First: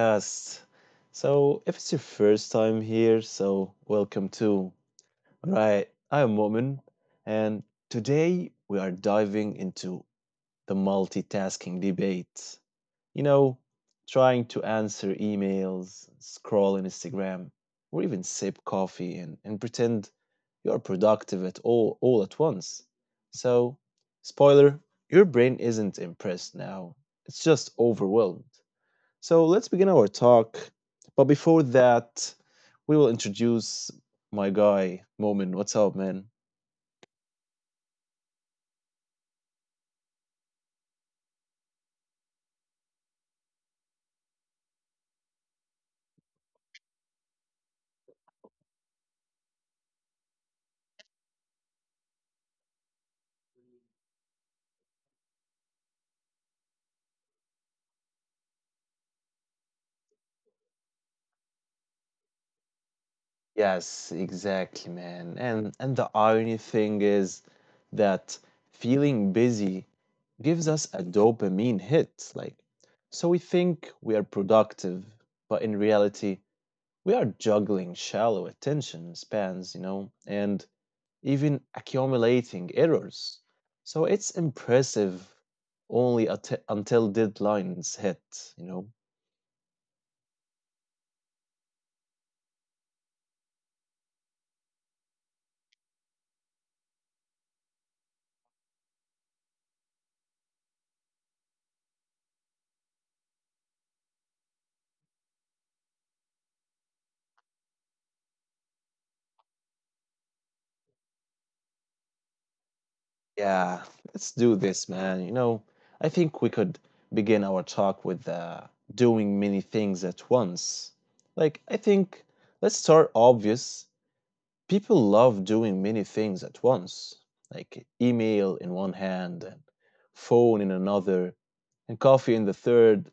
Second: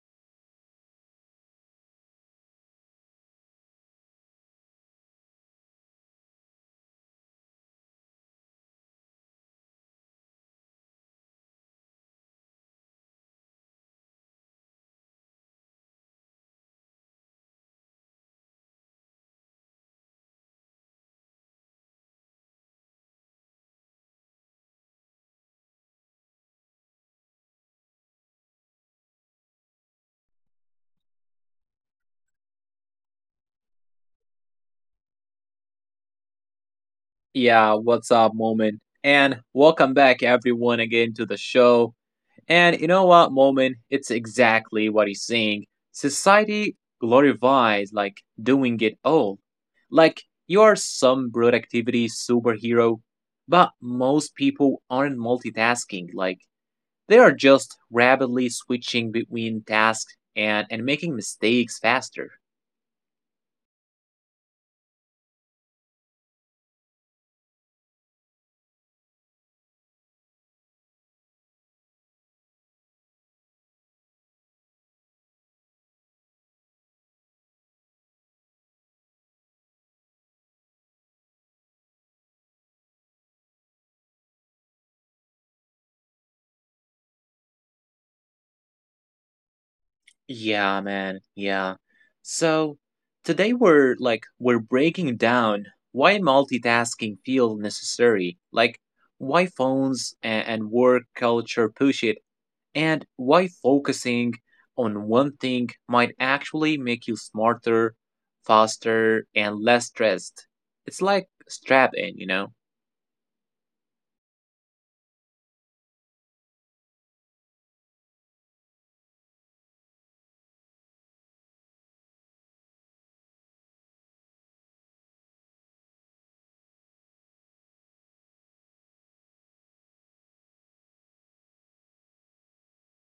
podcast. If it's your first time here, so welcome too. Right, I'm Mu'min, and today we are diving into the multitasking debate. You know, trying to answer emails, scroll in Instagram, or even sip coffee and pretend you're productive at all at once. So, spoiler, your brain isn't impressed now. It's just overwhelmed. So let's begin our talk. But before that, we will introduce my guy, Momin. What's up, man? Yeah, what's up, Moment? And welcome back, everyone, again to the show. And you know what, Moment? It's exactly what he's saying. Society glorifies like doing it all. Like you are some productivity superhero, but most people aren't multitasking. Like they are just rapidly switching between tasks and making mistakes faster. Yes, exactly, man. And the irony thing is that feeling busy gives us a dopamine hit, like so we think we are productive, but in reality, we are juggling shallow attention spans, you know, and even accumulating errors. So it's impressive only at until deadlines hit, you know. Yeah, man. Yeah. So today we're breaking down why multitasking feels necessary, like why phones and work culture push it, and why focusing on one thing might actually make you smarter, faster, and less stressed. It's like strap in, you know? Yeah, let's do this, man. You know, I think we could begin our talk with doing many things at once. Like, I think let's start obvious people love doing many things at once, like email in one hand and phone in another and coffee in the third.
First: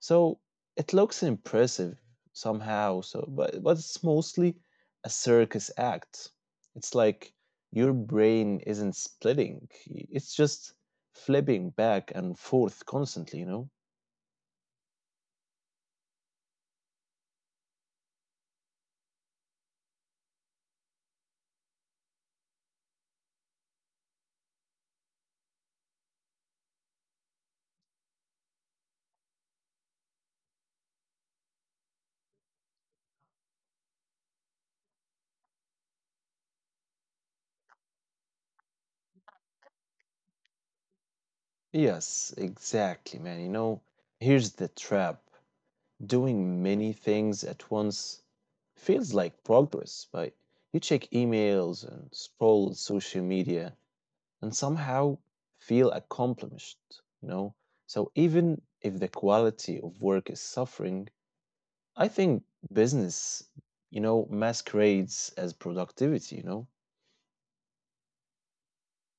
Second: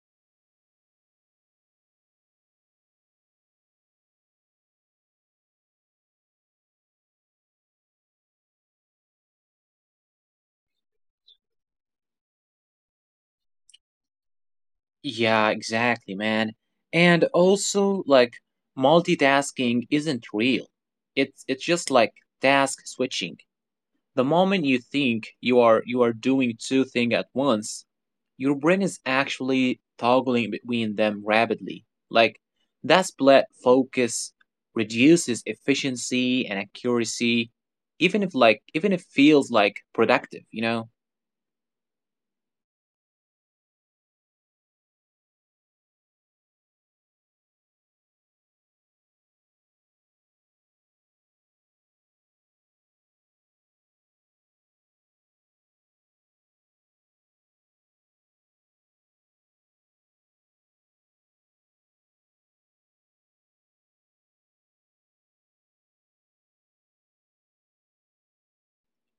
So it looks impressive somehow, so but it's mostly a circus act. It's like your brain isn't splitting. It's just flipping back and forth constantly, you know? Yeah, exactly, man. And also, like, multitasking isn't real. It's just like task switching. The moment you think you are doing two things at once, your brain is actually toggling between them rapidly. Like that split focus reduces efficiency and accuracy, even if feels like productive, you know? Yes, exactly, man. You know, here's the trap. Doing many things at once feels like progress, but you check emails and scroll social media and somehow feel accomplished, you know? So even if the quality of work is suffering, I think business, you know, masquerades as productivity, you know?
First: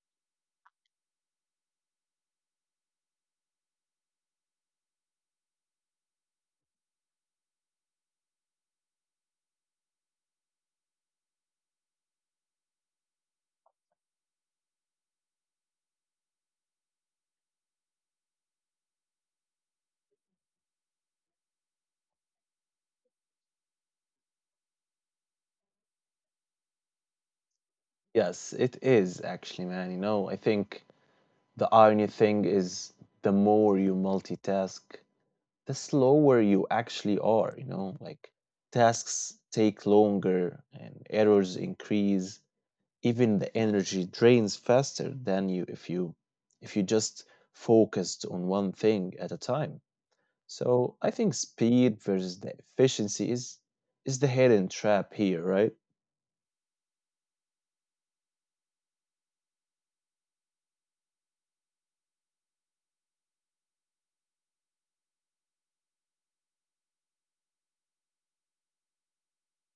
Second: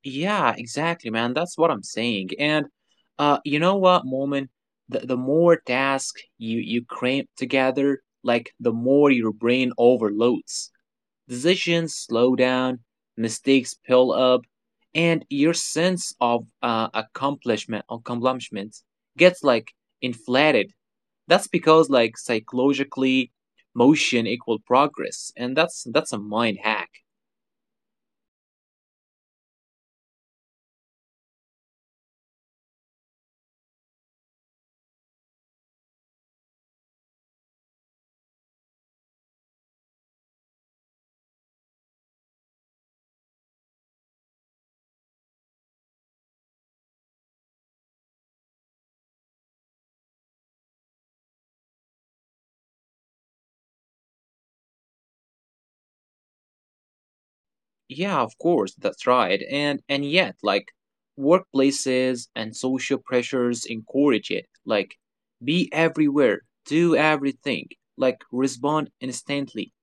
Yeah, exactly, man. That's what I'm saying. And you know what, Moment? The more tasks you cramp together, like the more your brain overloads. Decisions slow down, mistakes pile up, and your sense of accomplishment gets like inflated. That's because like psychologically, motion equal progress, and that's a mind hack. Yes, it is actually, man. You know, I think the irony thing is the more you multitask, the slower you actually are, you know, like tasks take longer and errors increase. Even the energy drains faster than you if you just focused on one thing at a time. So I think speed versus the efficiency is the hidden trap here, right? Yeah, of course, that's right. And yet, like workplaces and social pressures encourage it. Like be everywhere, do everything, like respond instantly.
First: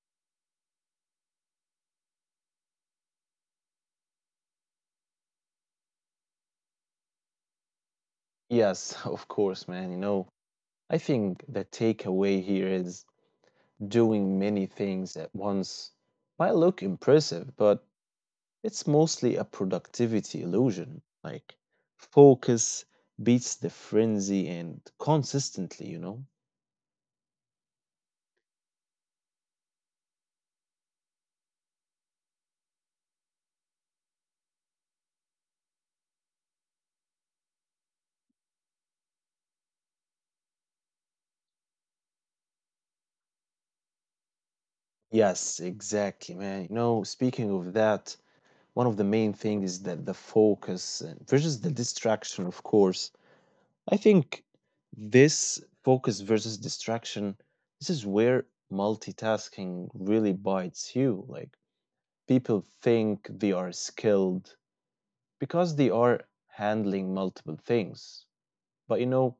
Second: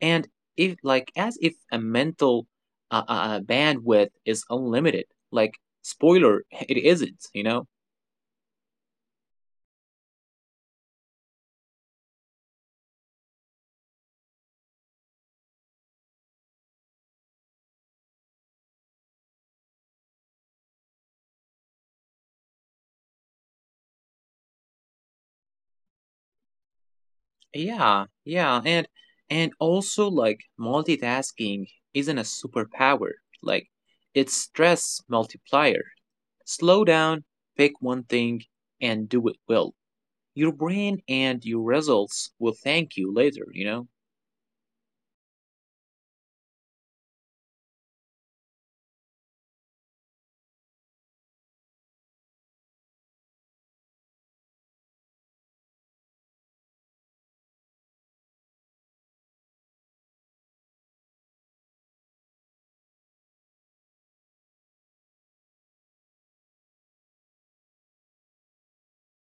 And if like as if a mental bandwidth is unlimited, like spoiler, it isn't, you know? Yes, of course, man. You know, I think the takeaway here is doing many things at once might look impressive, but it's mostly a productivity illusion. Like, focus beats the frenzy and consistently, you know? Yeah, yeah. And also like multitasking isn't a superpower. Like it's stress multiplier. Slow down, pick one thing, and do it well. Your brain and your results will thank you later, you know? Yes, exactly, man. You know, speaking of that, one of the main things is that the focus and versus the distraction, of course. I think this focus versus distraction, this is where multitasking really bites you. Like, people think they are skilled because they are handling multiple things. But you know,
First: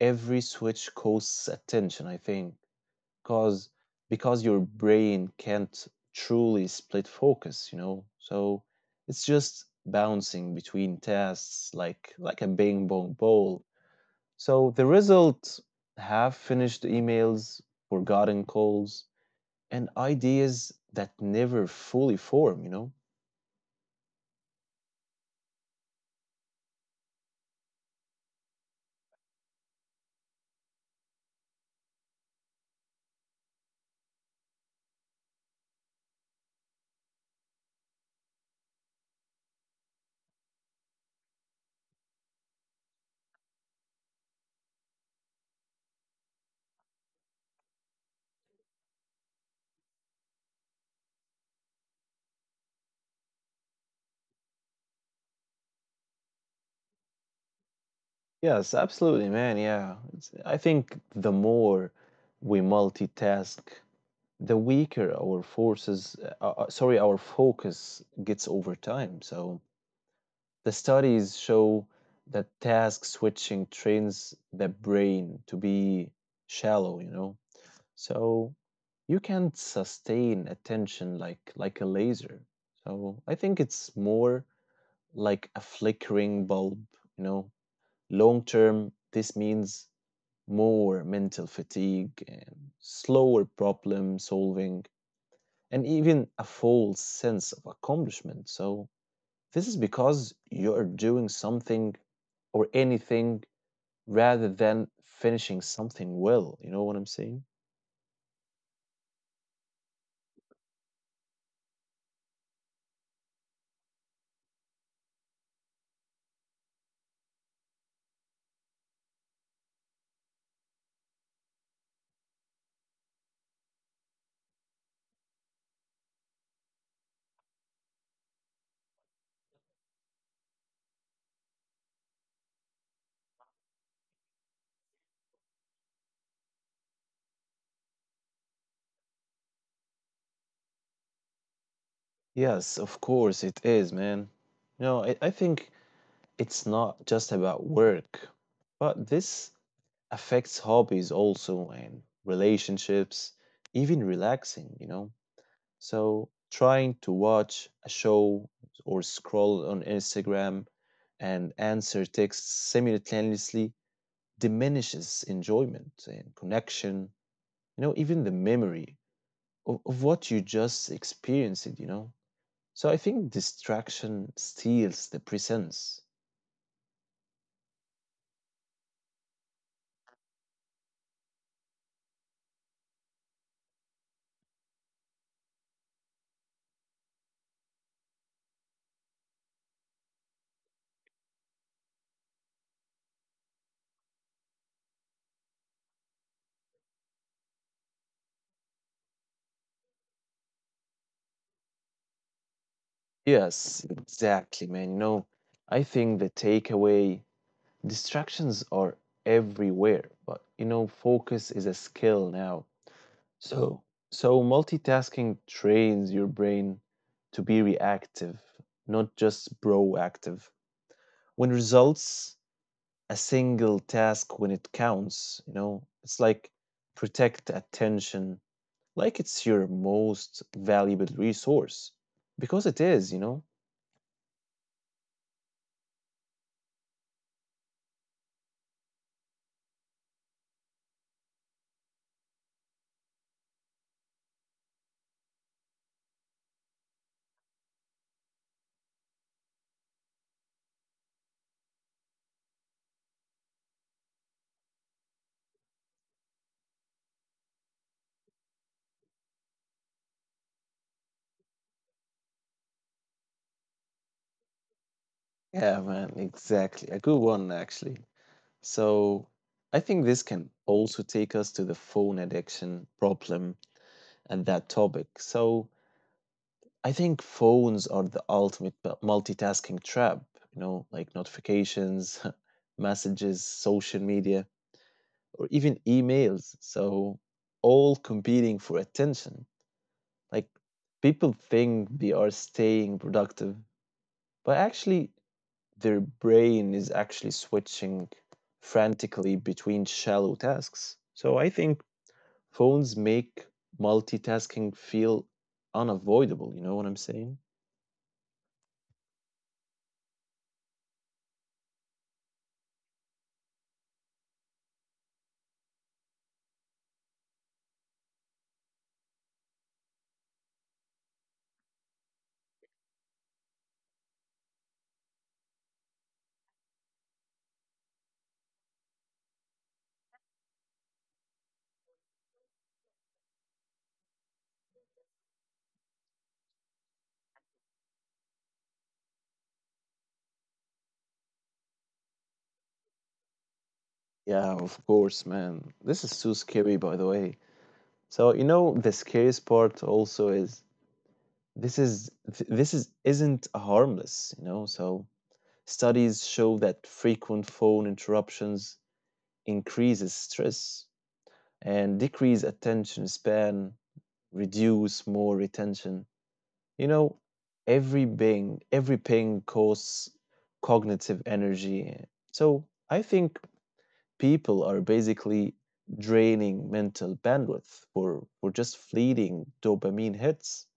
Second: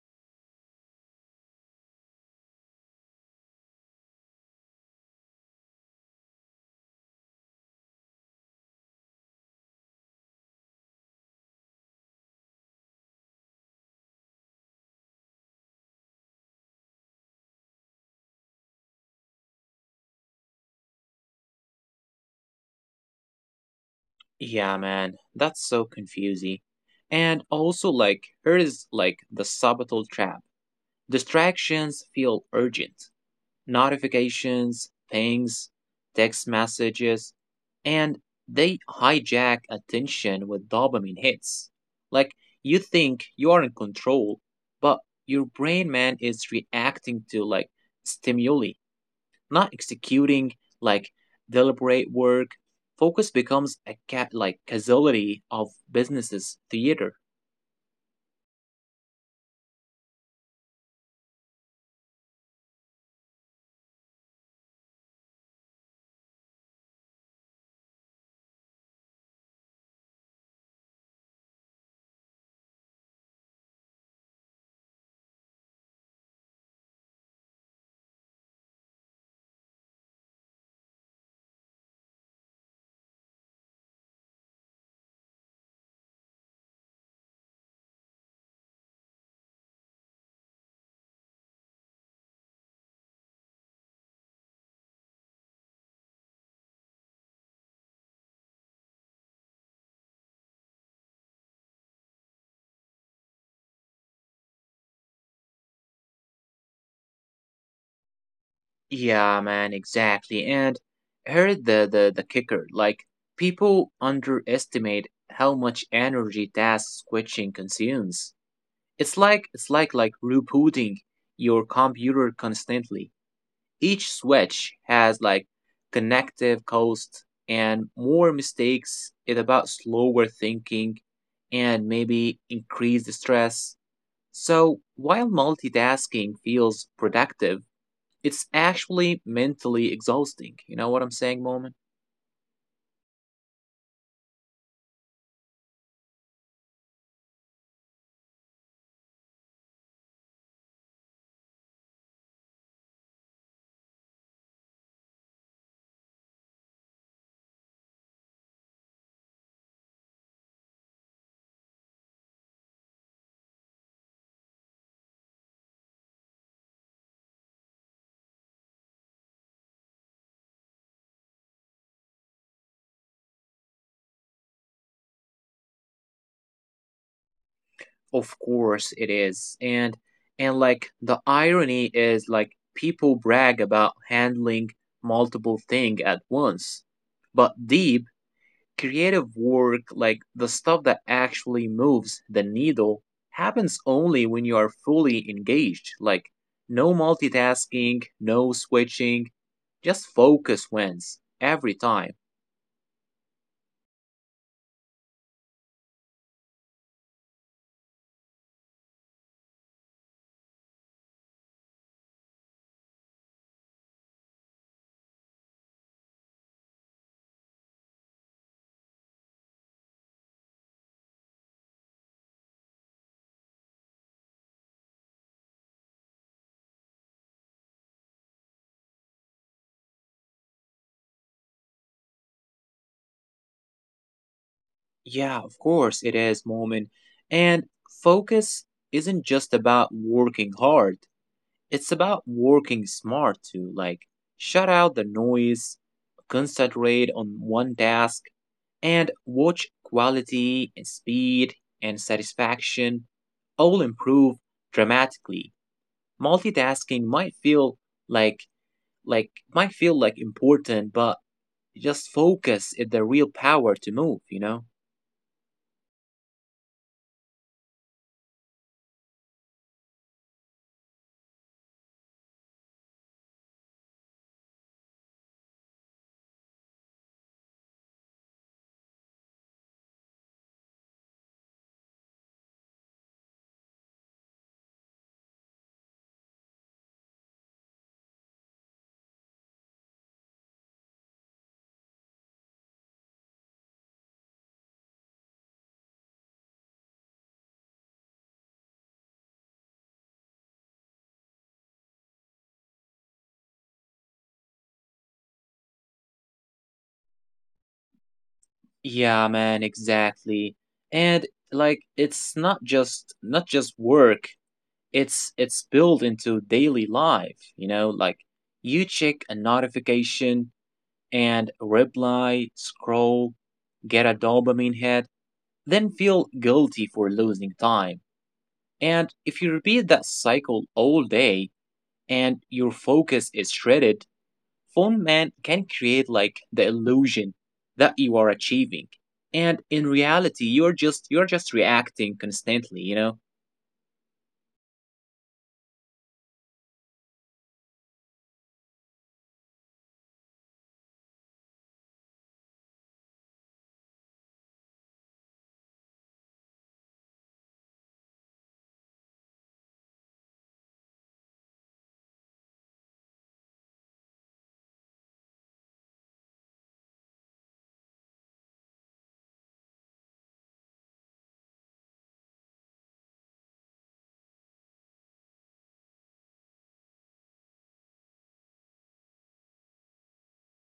every switch costs attention, I think, because because your brain can't truly split focus, you know. So it's just bouncing between tasks like a bing bong ball. So the result half finished emails, forgotten calls, and ideas that never fully form, you know? Yeah, man, that's so confusing. And also, like, here is like the subtle trap. Distractions feel urgent: notifications, pings, text messages, and they hijack attention with dopamine hits. Like you think you are in control, but your brain man is reacting to like stimuli, not executing like deliberate work. Focus becomes a cat like casualty of businesses theater. Yes, absolutely, man. Yeah. It's, I think the more we multitask, the weaker our forces, sorry, our focus gets over time. So the studies show that task switching trains the brain to be shallow, you know. So you can't sustain attention like a laser. So I think it's more like a flickering bulb, you know. Long term, this means more mental fatigue and slower problem solving and even a false sense of accomplishment. So, this is because you're doing something or anything rather than finishing something well. You know what I'm saying? Yeah, man, exactly. And here's the kicker. Like, people underestimate how much energy task switching consumes. It's like rebooting your computer constantly. Each switch has like connective cost and more mistakes. It's about slower thinking and maybe increased stress. So while multitasking feels productive, it's actually mentally exhausting. You know what I'm saying, Moment? Yes, of course it is, man. No, I think it's not just about work, but this affects hobbies also and relationships, even relaxing, you know? So trying to watch a show or scroll on Instagram and answer texts simultaneously diminishes enjoyment and connection, you know, even the memory of what you just experienced, you know. So I think distraction steals the presence. Of course it is. And like the irony is like people brag about handling multiple things at once. But deep creative work, like the stuff that actually moves the needle, happens only when you are fully engaged. Like no multitasking, no switching, just focus wins every time. Yes, exactly, man. You know, I think the takeaway distractions are everywhere, but you know, focus is a skill now. So, so multitasking trains your brain to be reactive, not just proactive. When results a single task when it counts, you know, it's like protect attention, like it's your most valuable resource because it is, you know. Yeah, of course it is, Moment. And focus isn't just about working hard, it's about working smart too. Like, shut out the noise, concentrate on one task, and watch quality and speed and satisfaction all improve dramatically. Multitasking might feel like important, but just focus is the real power to move, you know? Yeah, man, exactly. A good one actually. So, I think this can also take us to the phone addiction problem and that topic. So, I think phones are the ultimate multitasking trap, you know, like notifications, messages, social media, or even emails. So, all competing for attention. Like, people think they are staying productive, but actually, their brain is actually switching frantically between shallow tasks. So, I think phones make multitasking feel unavoidable. You know what I'm saying? Yeah, man, exactly. And like it's not just work, it's built into daily life, you know, like you check a notification and reply, scroll, get a dopamine hit, then feel guilty for losing time. And if you repeat that cycle all day and your focus is shredded, phone man can create like the illusion that you are achieving, and in reality you're just reacting constantly, you know? Yeah, of course, man. This is too scary, by the way. So, you know, the scariest part also is this is th- this is isn't harmless, you know. So, studies show that frequent phone interruptions increases stress and decrease attention span, reduce more retention. You know, every ping costs cognitive energy. So, I think people are basically draining mental bandwidth for just fleeting dopamine hits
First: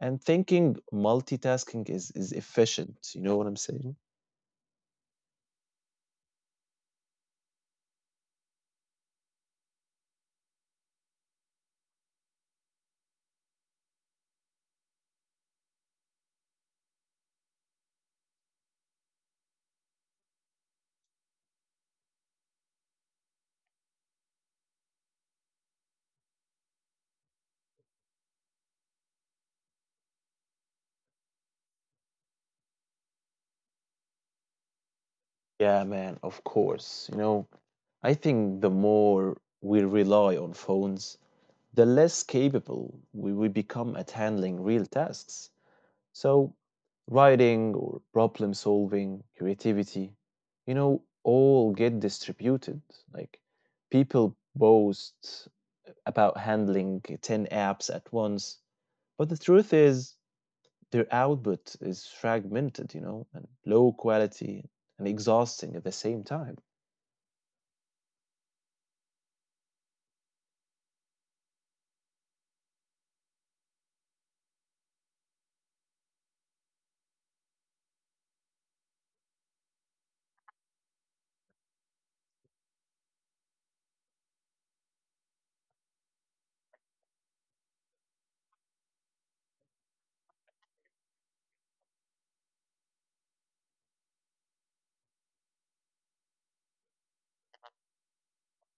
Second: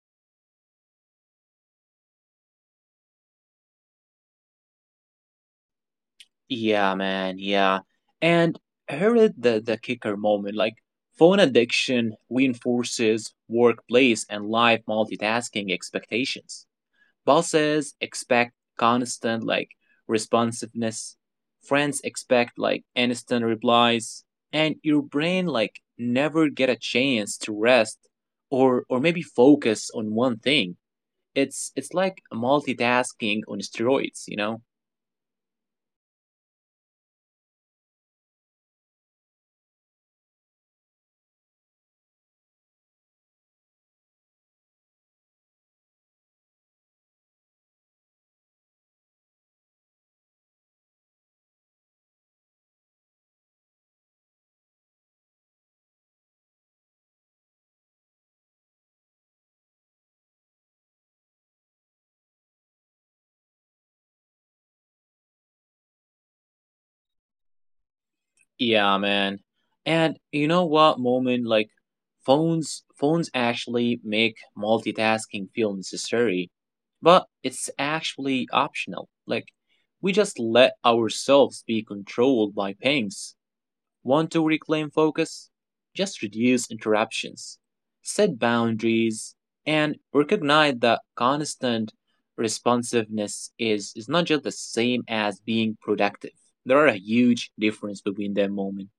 and thinking multitasking is efficient. You know what I'm saying? Yeah, man. Yeah. And here is the kicker, moment. Like phone addiction reinforces workplace and life multitasking expectations. Bosses expect constant like responsiveness. Friends expect like instant replies, and your brain like never get a chance to rest or maybe focus on one thing. It's like multitasking on steroids, you know? Yeah, man, of course. You know, I think the more we rely on phones, the less capable we become at handling real tasks. So, writing or problem solving, creativity, you know, all get distributed. Like, people boast about handling 10 apps at once, but the truth is, their output is fragmented, you know, and low quality and exhausting at the same time. Yeah, man. And you know what, moment, like phones actually make multitasking feel necessary, but it's actually optional. Like we just let ourselves be controlled by pings. Want to reclaim focus? Just reduce interruptions, set boundaries, and recognize that constant responsiveness is not just the same as being productive. There are a huge difference between them, moment.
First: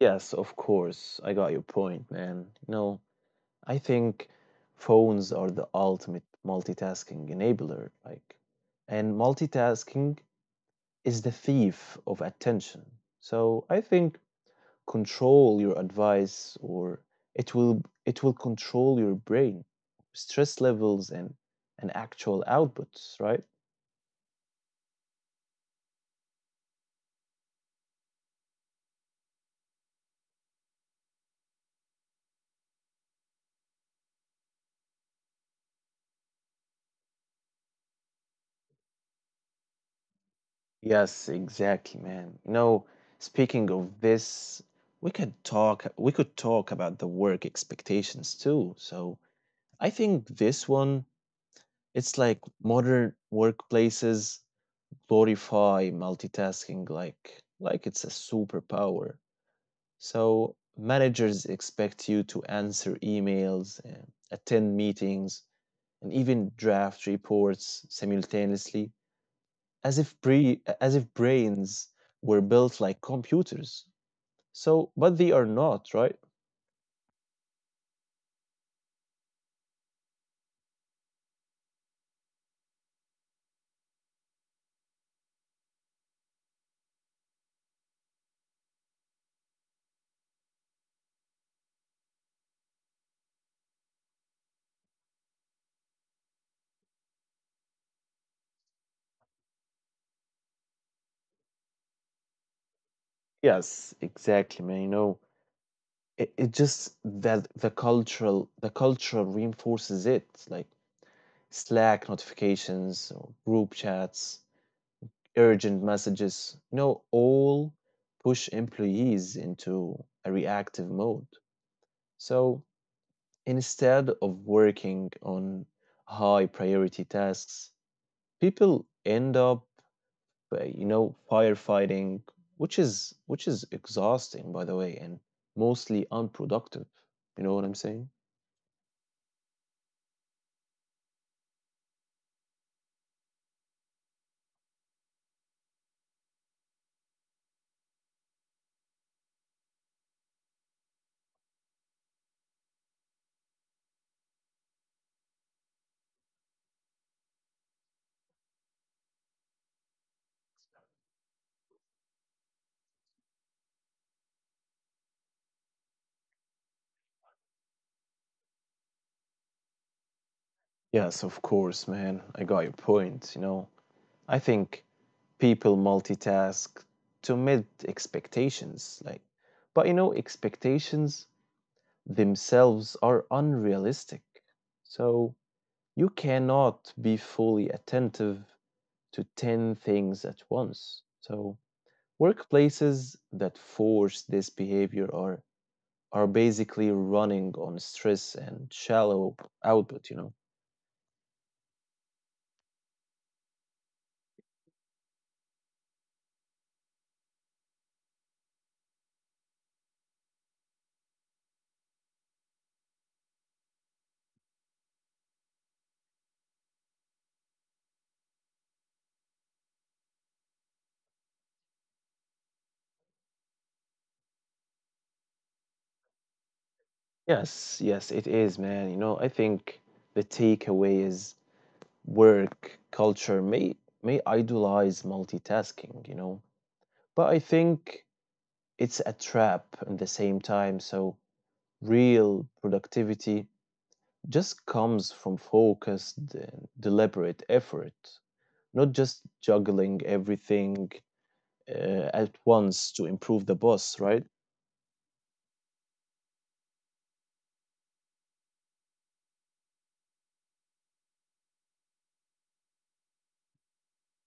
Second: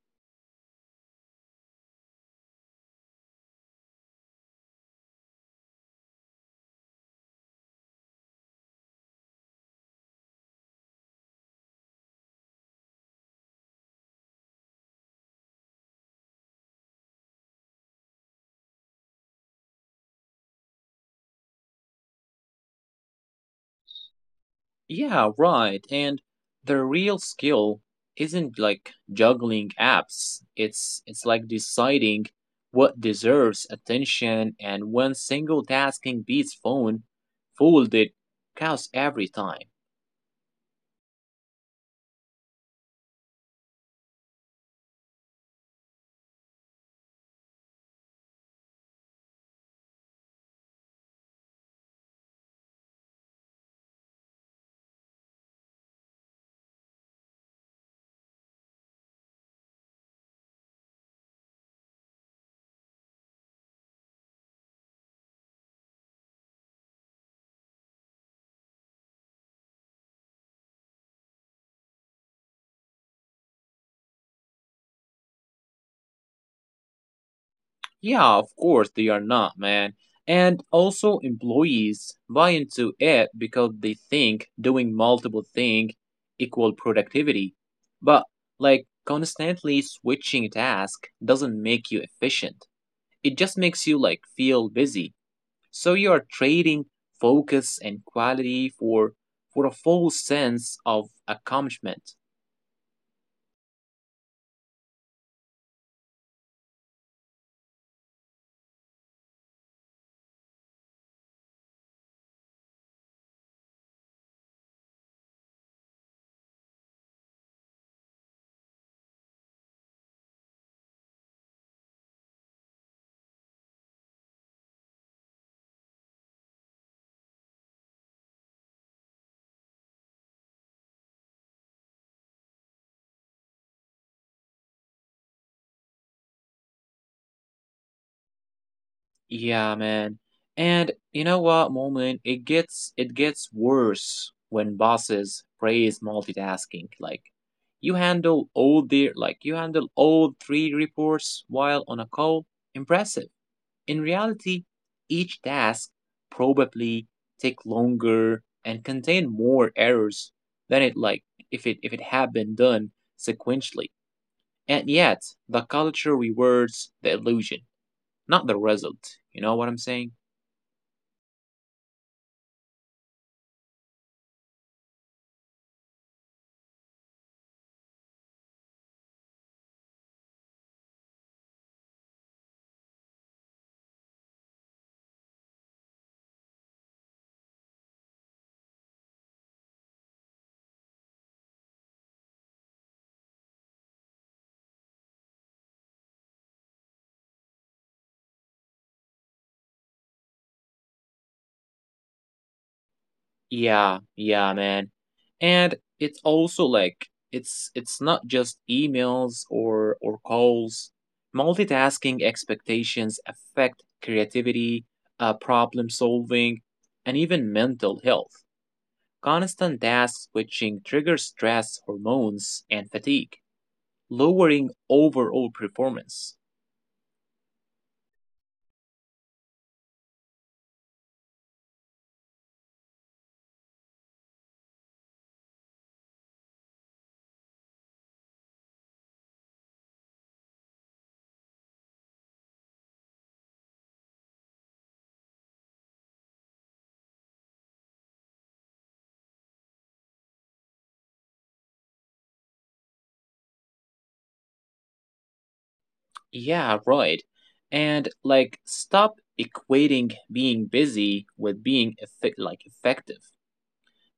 Yes, of course, I got your point, man. You know, I think phones are the ultimate multitasking enabler. Like, and multitasking is the thief of attention. So I think control your advice or it will control your brain, stress levels and actual outputs, right? Yeah, right. And the real skill isn't like juggling apps. It's like deciding what deserves attention, and when single tasking beats phone folded cows every time. Yes, exactly, man. You know, speaking of this, we could talk about the work expectations too. So I think this one it's like modern workplaces glorify multitasking like it's a superpower. So managers expect you to answer emails, attend meetings, and even draft reports simultaneously, as if brains were built like computers. So, but they are not, right? Yeah, of course they are not, man. And also employees buy into it because they think doing multiple things equal productivity. But like constantly switching tasks doesn't make you efficient. It just makes you like feel busy. So you are trading focus and quality for a false sense of accomplishment. Yes, exactly, man. You know, it just that the culture reinforces it, like Slack notifications or group chats urgent messages, you know, all push employees into a reactive mode. So instead of working on high priority tasks, people end up, you know, firefighting, which is exhausting, by the way, and mostly unproductive. You know what I'm saying? Yeah, man. And you know what, moment? It gets worse when bosses praise multitasking. Like you handle all three reports while on a call. Impressive. In reality, each task probably take longer and contain more errors than it like if it had been done sequentially. And yet, the culture rewards the illusion, not the result. You know what I'm saying? Yes, of course, man. I got your point. You know, I think people multitask to meet expectations like but you know expectations themselves are unrealistic so you cannot be fully attentive to 10 things at once so workplaces that force this behavior are basically running on stress and shallow output, you know. Yeah, yeah, man. And it's also like it's not just emails or calls. Multitasking expectations affect creativity, problem solving, and even mental health. Constant task switching triggers stress hormones and fatigue, lowering overall performance. Yes, yes, it is, man. You know, I think the takeaway is work culture may idolize multitasking, you know, but I think it's a trap at the same time. So real productivity just comes from focused, and deliberate effort, not just juggling everything at once to improve the boss, right? Yeah, right. And like stop equating being busy with being effective.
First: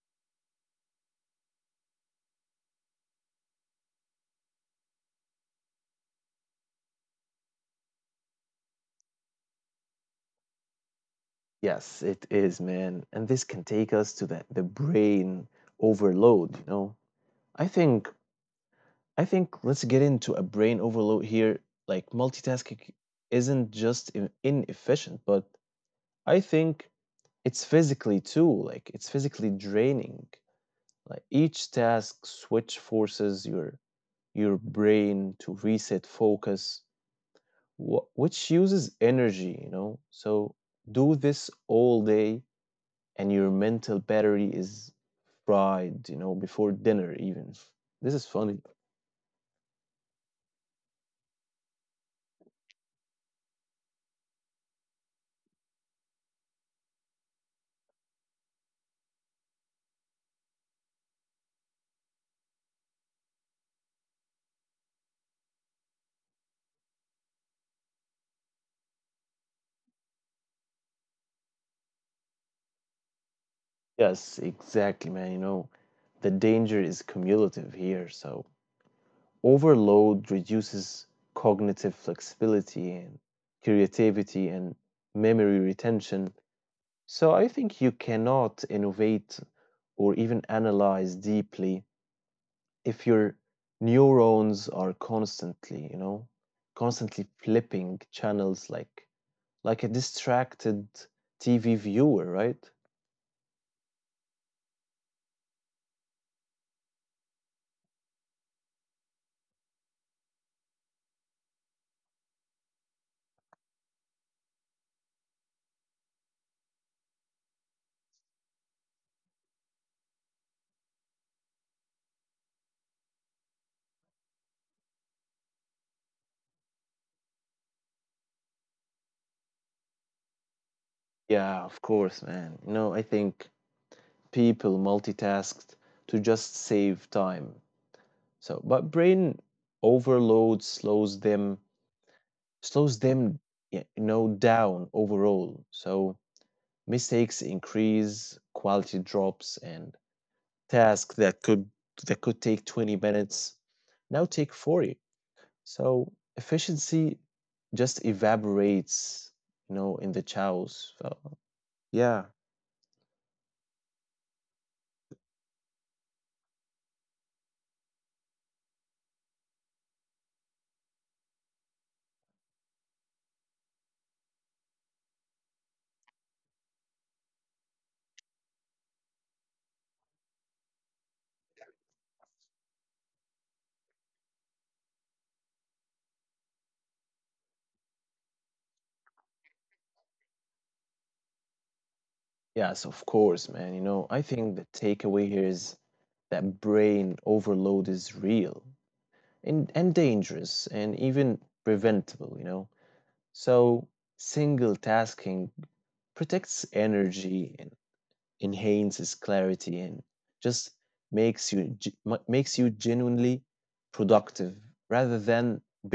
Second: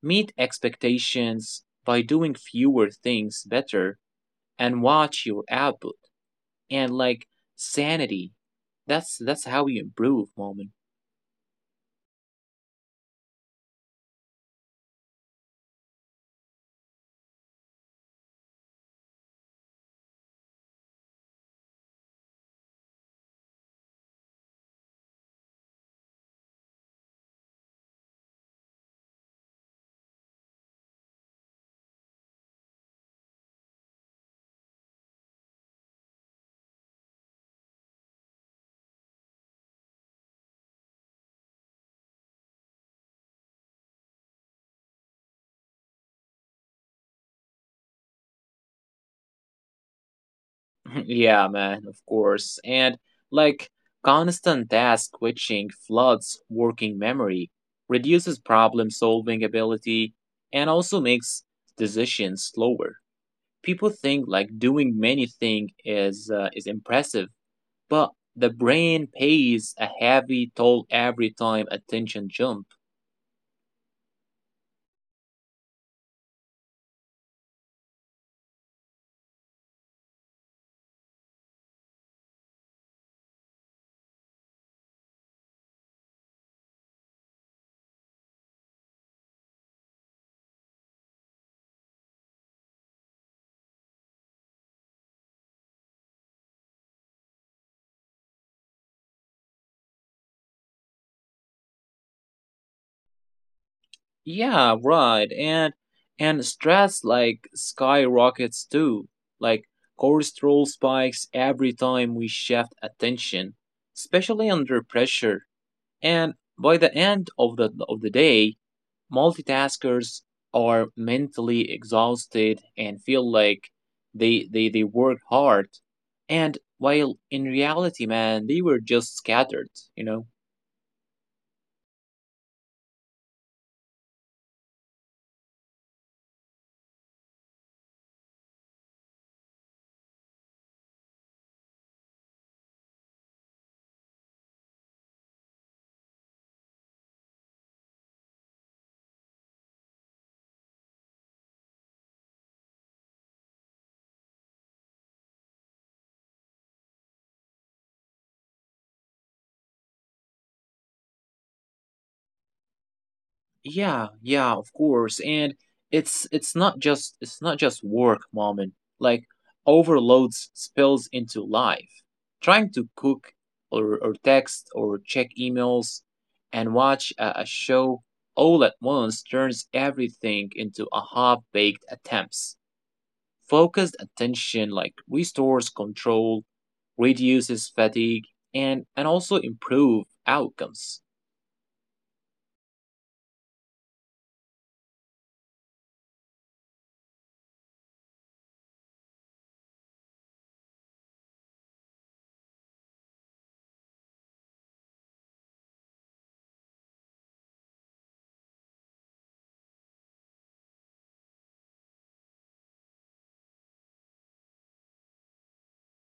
Meet expectations by doing fewer things better and watch your output and like sanity. That's how you improve, moment. Yes, it is, man. And this can take us to the brain overload, you know? I think I think let's get into a brain overload here. Like multitasking isn't just inefficient, but I think it's physically too, like it's physically draining. Like each task switch forces your brain to reset focus which uses energy, you know. So do this all day, and your mental battery is fried, you know, before dinner even. This is funny. Yeah, man, of course. And like constant task switching floods working memory, reduces problem solving ability, and also makes decisions slower. People think like doing many things is impressive, but the brain pays a heavy toll every time attention jump. Yes, exactly, man. You know, the danger is cumulative here. So overload reduces cognitive flexibility and creativity and memory retention. So I think you cannot innovate or even analyze deeply if your neurons are constantly, you know, constantly flipping channels like a distracted TV viewer, right? Yeah, right. And stress like skyrockets too. Like cortisol spikes every time we shift attention, especially under pressure. And by the end of the day, multitaskers are mentally exhausted and feel like they work hard, and while in reality man they were just scattered, you know? Yeah, of course, man. You know, I think people multitasked to just save time. So, but brain overload slows them, yeah, you know, down overall. So mistakes increase, quality drops, and task that could take 20 minutes now take 40, so efficiency just evaporates, you know, in the chows, so yeah. Yeah, yeah, of course. And it's not just work, moment. Like overloads spills into life. Trying to cook or text or check emails and watch a show all at once turns everything into a half-baked attempts. Focused attention like restores control, reduces fatigue, and also improve outcomes. Yes, of course, man. You know, I think the takeaway here is that brain overload is real and dangerous and even preventable, you know. So single tasking protects energy and enhances clarity and just makes you makes you genuinely productive rather than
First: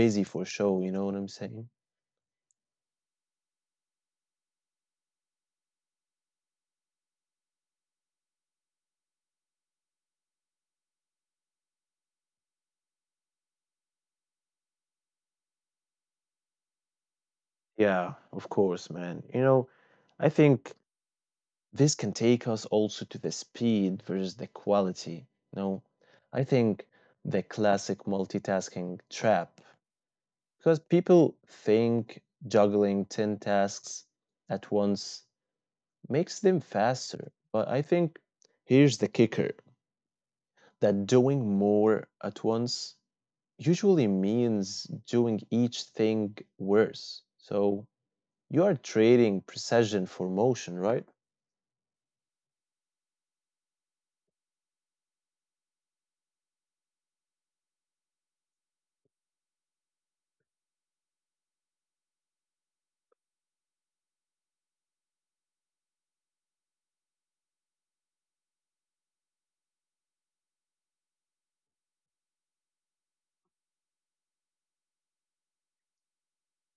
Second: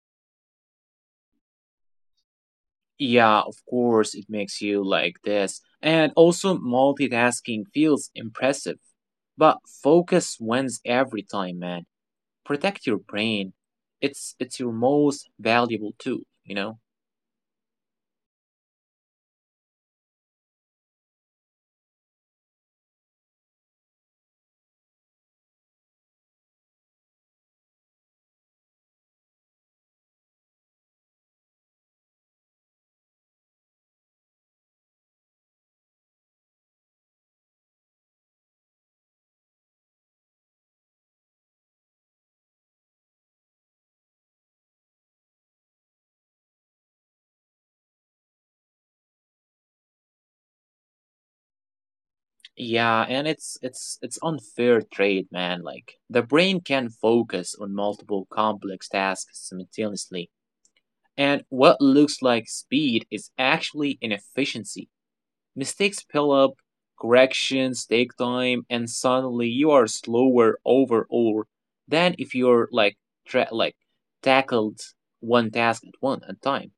busy for show. You know what I'm saying? Yeah, of course, it makes you like this. And also, multitasking feels impressive. But focus wins every time, man. Protect your brain. It's your most valuable tool, you know? Yeah, of course, man. You know, I think this can take us also to the speed versus the quality, you know. I think the classic multitasking trap because people think juggling 10 tasks at once makes them faster, but I think here's the kicker that doing more at once usually means doing each thing worse. So you are trading precision for motion, right? Yeah, and it's unfair trade, man. Like the brain can focus on multiple complex tasks simultaneously. And what looks like speed is actually inefficiency. Mistakes pile up, corrections take time, and suddenly you are slower overall than if you're like tra- like tackled one task at one at time.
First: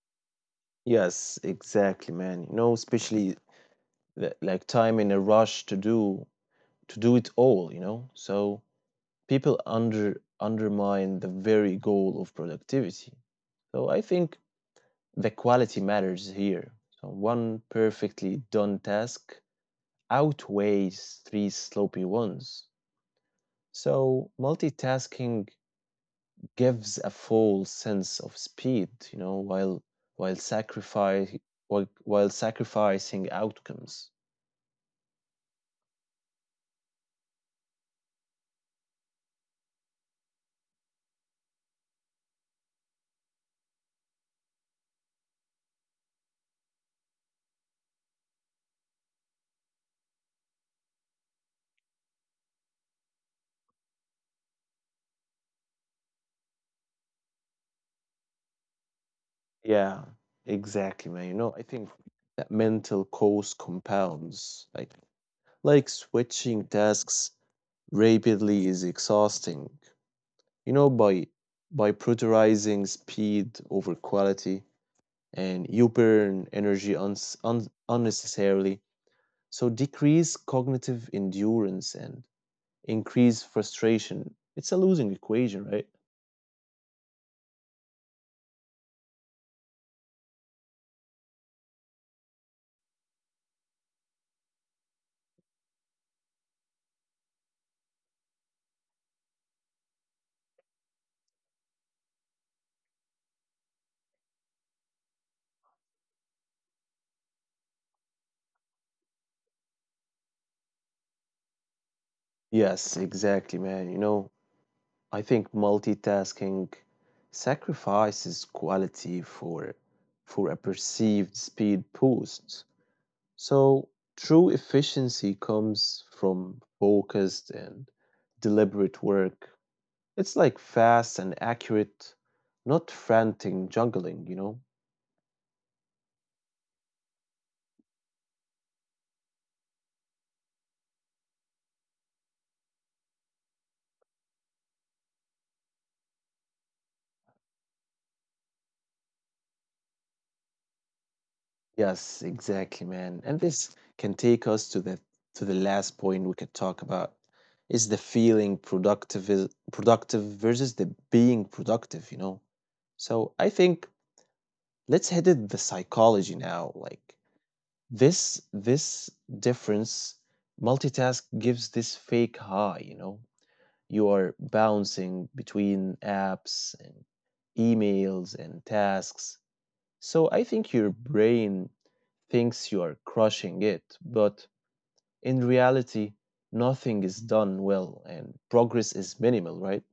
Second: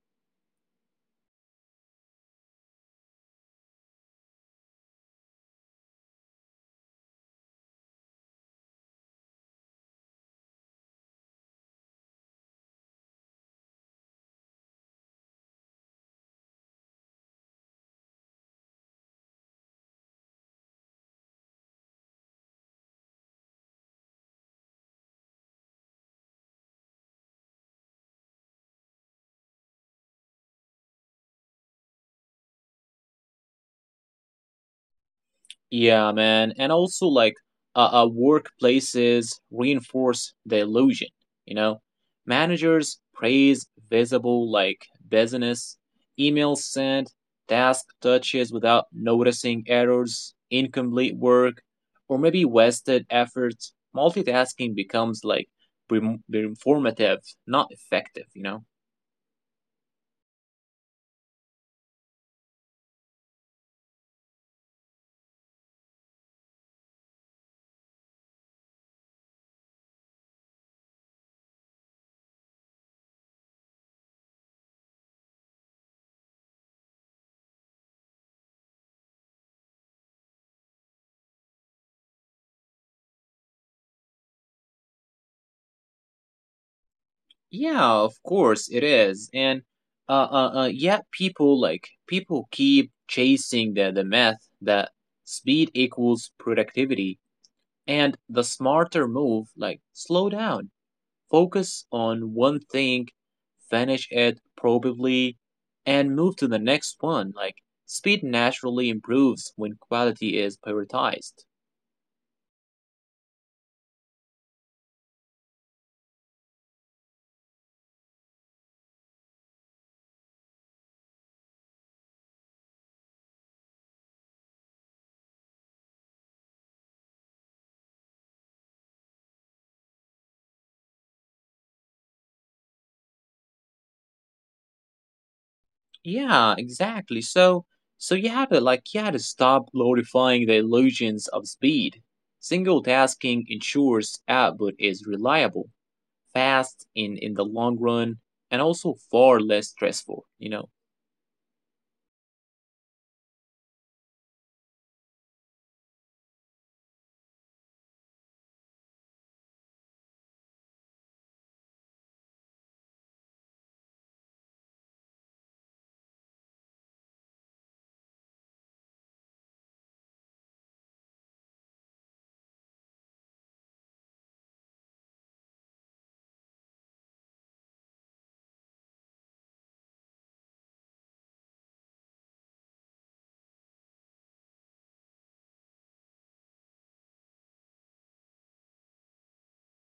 Yes, exactly, man. You know, especially like time in a rush to do it all, you know? So people undermine the very goal of productivity. So I think the quality matters here. So one perfectly done task outweighs three sloppy ones. So multitasking gives a false sense of speed, you know, while while sacrifice while sacrificing outcomes. Yeah, man. And also, like, workplaces reinforce the illusion, you know? Managers praise visible, like, business, emails sent, task touches without noticing errors, incomplete work, or maybe wasted efforts. Multitasking becomes, like, informative, not effective, you know? Yeah, exactly, man. You know, I think that mental cost compounds. Like switching tasks rapidly is exhausting. You know, by prioritizing speed over quality, and you burn energy unnecessarily. So decrease cognitive endurance and increase frustration. It's a losing equation, right? Yeah, of course it is. And yeah, people keep chasing the myth that speed equals productivity, and the smarter move like slow down, focus on one thing, finish it probably, and move to the next one. Like speed naturally improves when quality is prioritized. Yes, exactly, man. You know, I think multitasking sacrifices quality for a perceived speed boost. So true efficiency comes from focused and deliberate work. It's like fast and accurate, not frantic juggling, you know? Yeah, exactly. So, so you had to like you had to stop glorifying the illusions of speed. Single tasking ensures output is reliable, fast in the long run, and also far less stressful, you know. Yes, exactly, man. And this can take us to the last point we could talk about is the feeling productive is productive versus the being productive, you know. So I think let's head it the psychology now. Like this difference, multitask gives this fake high, you know. You are bouncing between apps and emails and tasks, so I think your brain thinks you are crushing it, but in reality, nothing is done well and progress is minimal, right?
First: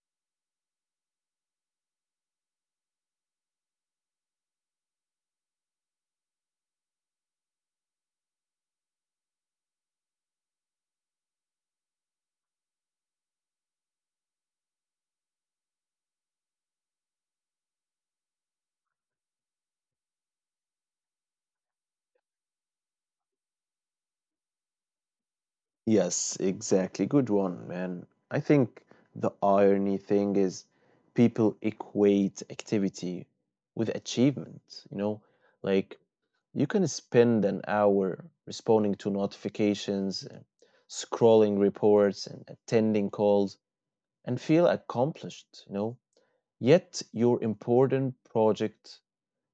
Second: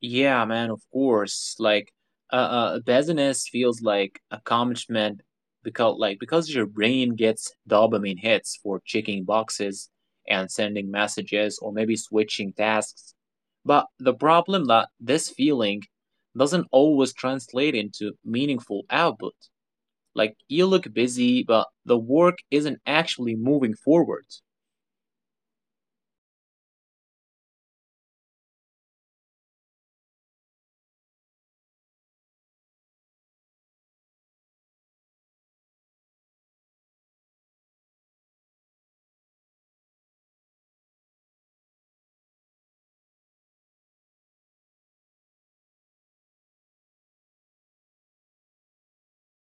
Yeah, man, of course. Like, business feels like accomplishment because, like, because your brain gets dopamine hits for checking boxes and sending messages or maybe switching tasks. But the problem that this feeling doesn't always translate into meaningful output. Like, you look busy, but the work isn't actually moving forward. Yes, exactly. Good one, man. I think the irony thing is people equate activity with achievement, you know? Like you can spend an hour responding to notifications, and scrolling reports, and attending calls and feel accomplished, you know? Yet your important project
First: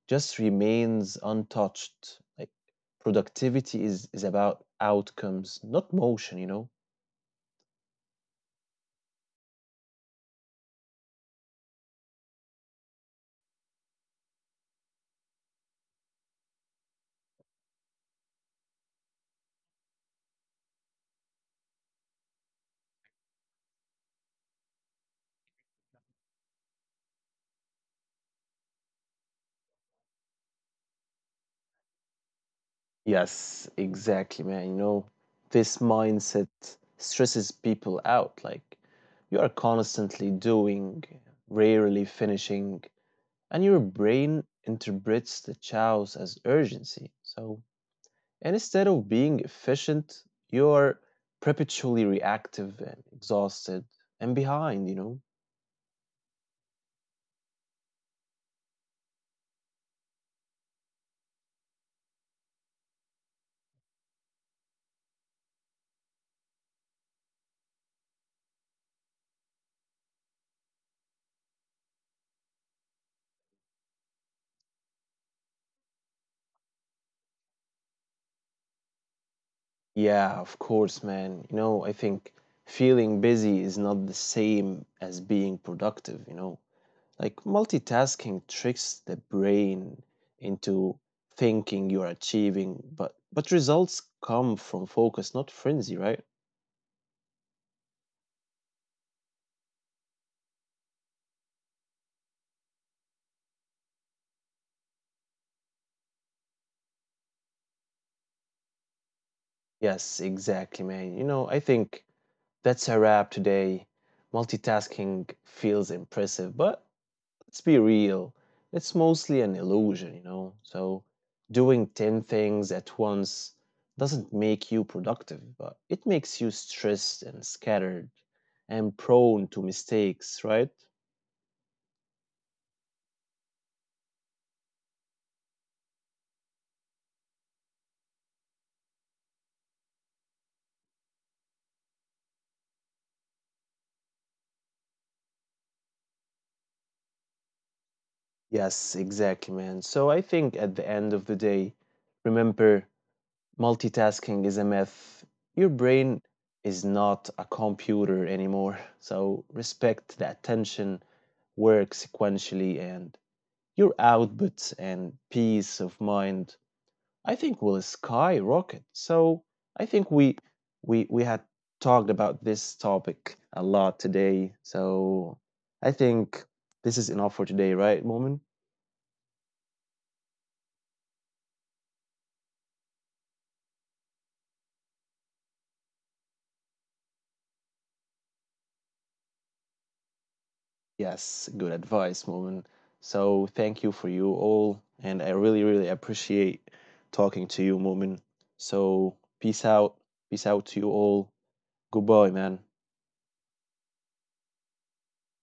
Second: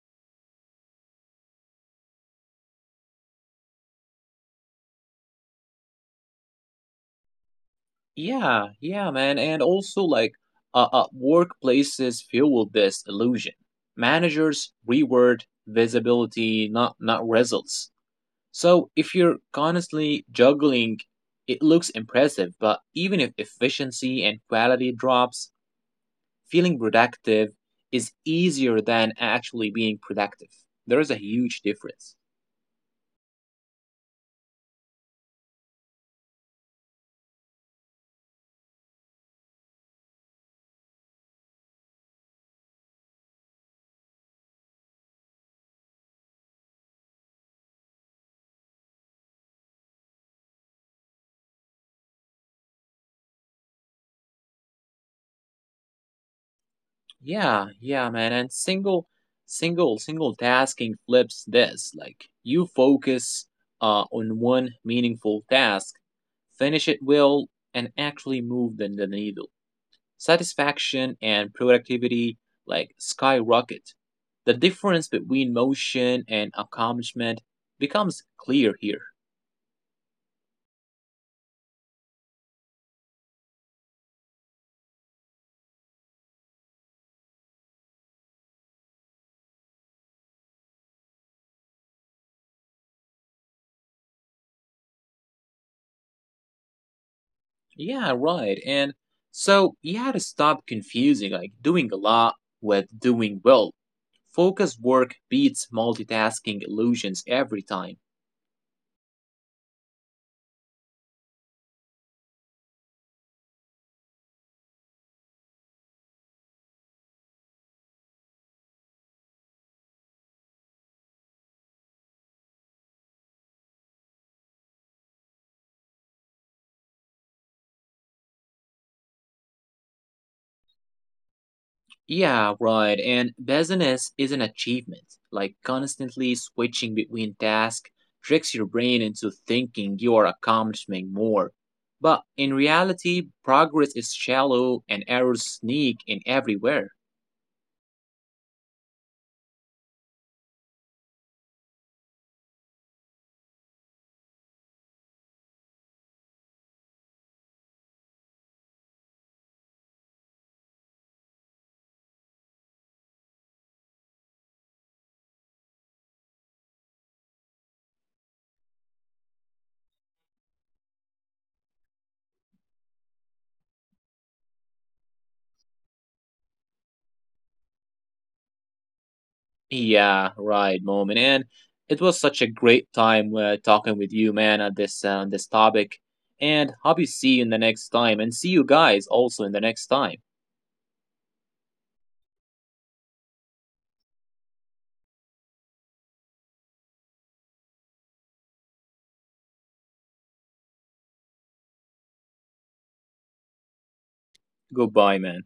just remains untouched. Like productivity is about outcomes, not motion, you know? Yeah, yeah, man. And also, like, workplaces fuel this illusion. Managers reward visibility, not results. So if you're constantly juggling, it looks impressive, but even if efficiency and quality drops, feeling productive is easier than actually being productive. There is a huge difference. Yes, exactly, man. You know, this mindset stresses people out. Like, you are constantly doing, rarely finishing, and your brain interprets the chaos as urgency. So, and instead of being efficient, you're perpetually reactive and exhausted and behind, you know? Yeah, yeah, man. And single tasking flips this. Like you focus on one meaningful task, finish it well, and actually move the needle. Satisfaction and productivity like skyrocket. The difference between motion and accomplishment becomes clear here. Yeah, of course, man. You know, I think feeling busy is not the same as being productive, you know? Like multitasking tricks the brain into thinking you're achieving, but results come from focus, not frenzy, right? Yeah, right. And so you had to stop confusing like doing a lot with doing well. Focused work beats multitasking illusions every time. Yes, exactly, man. You know, I think that's a wrap today. Multitasking feels impressive, but let's be real. It's mostly an illusion, you know? So doing 10 things at once doesn't make you productive, but it makes you stressed and scattered and prone to mistakes, right? Yeah, right. And business is an achievement. Like constantly switching between tasks tricks your brain into thinking you are accomplishing more. But in reality, progress is shallow and errors sneak in everywhere. Yes, exactly, man. So I think at the end of the day, remember multitasking is a myth. Your brain is not a computer anymore, so respect the attention, work sequentially, and your output and peace of mind, I think, will skyrocket. So I think we had talked about this topic a lot today. So I think this is enough for today, right, Moment? Yeah, right, moment. And it was such a great time talking with you, man, on this topic. And hope you see you in the next time, and see you guys also in the next time. Yes, good advice, Moomin. So thank you for you all, and I really, really appreciate talking to you, Moomin. So peace out to you all. Goodbye, man. Goodbye, man.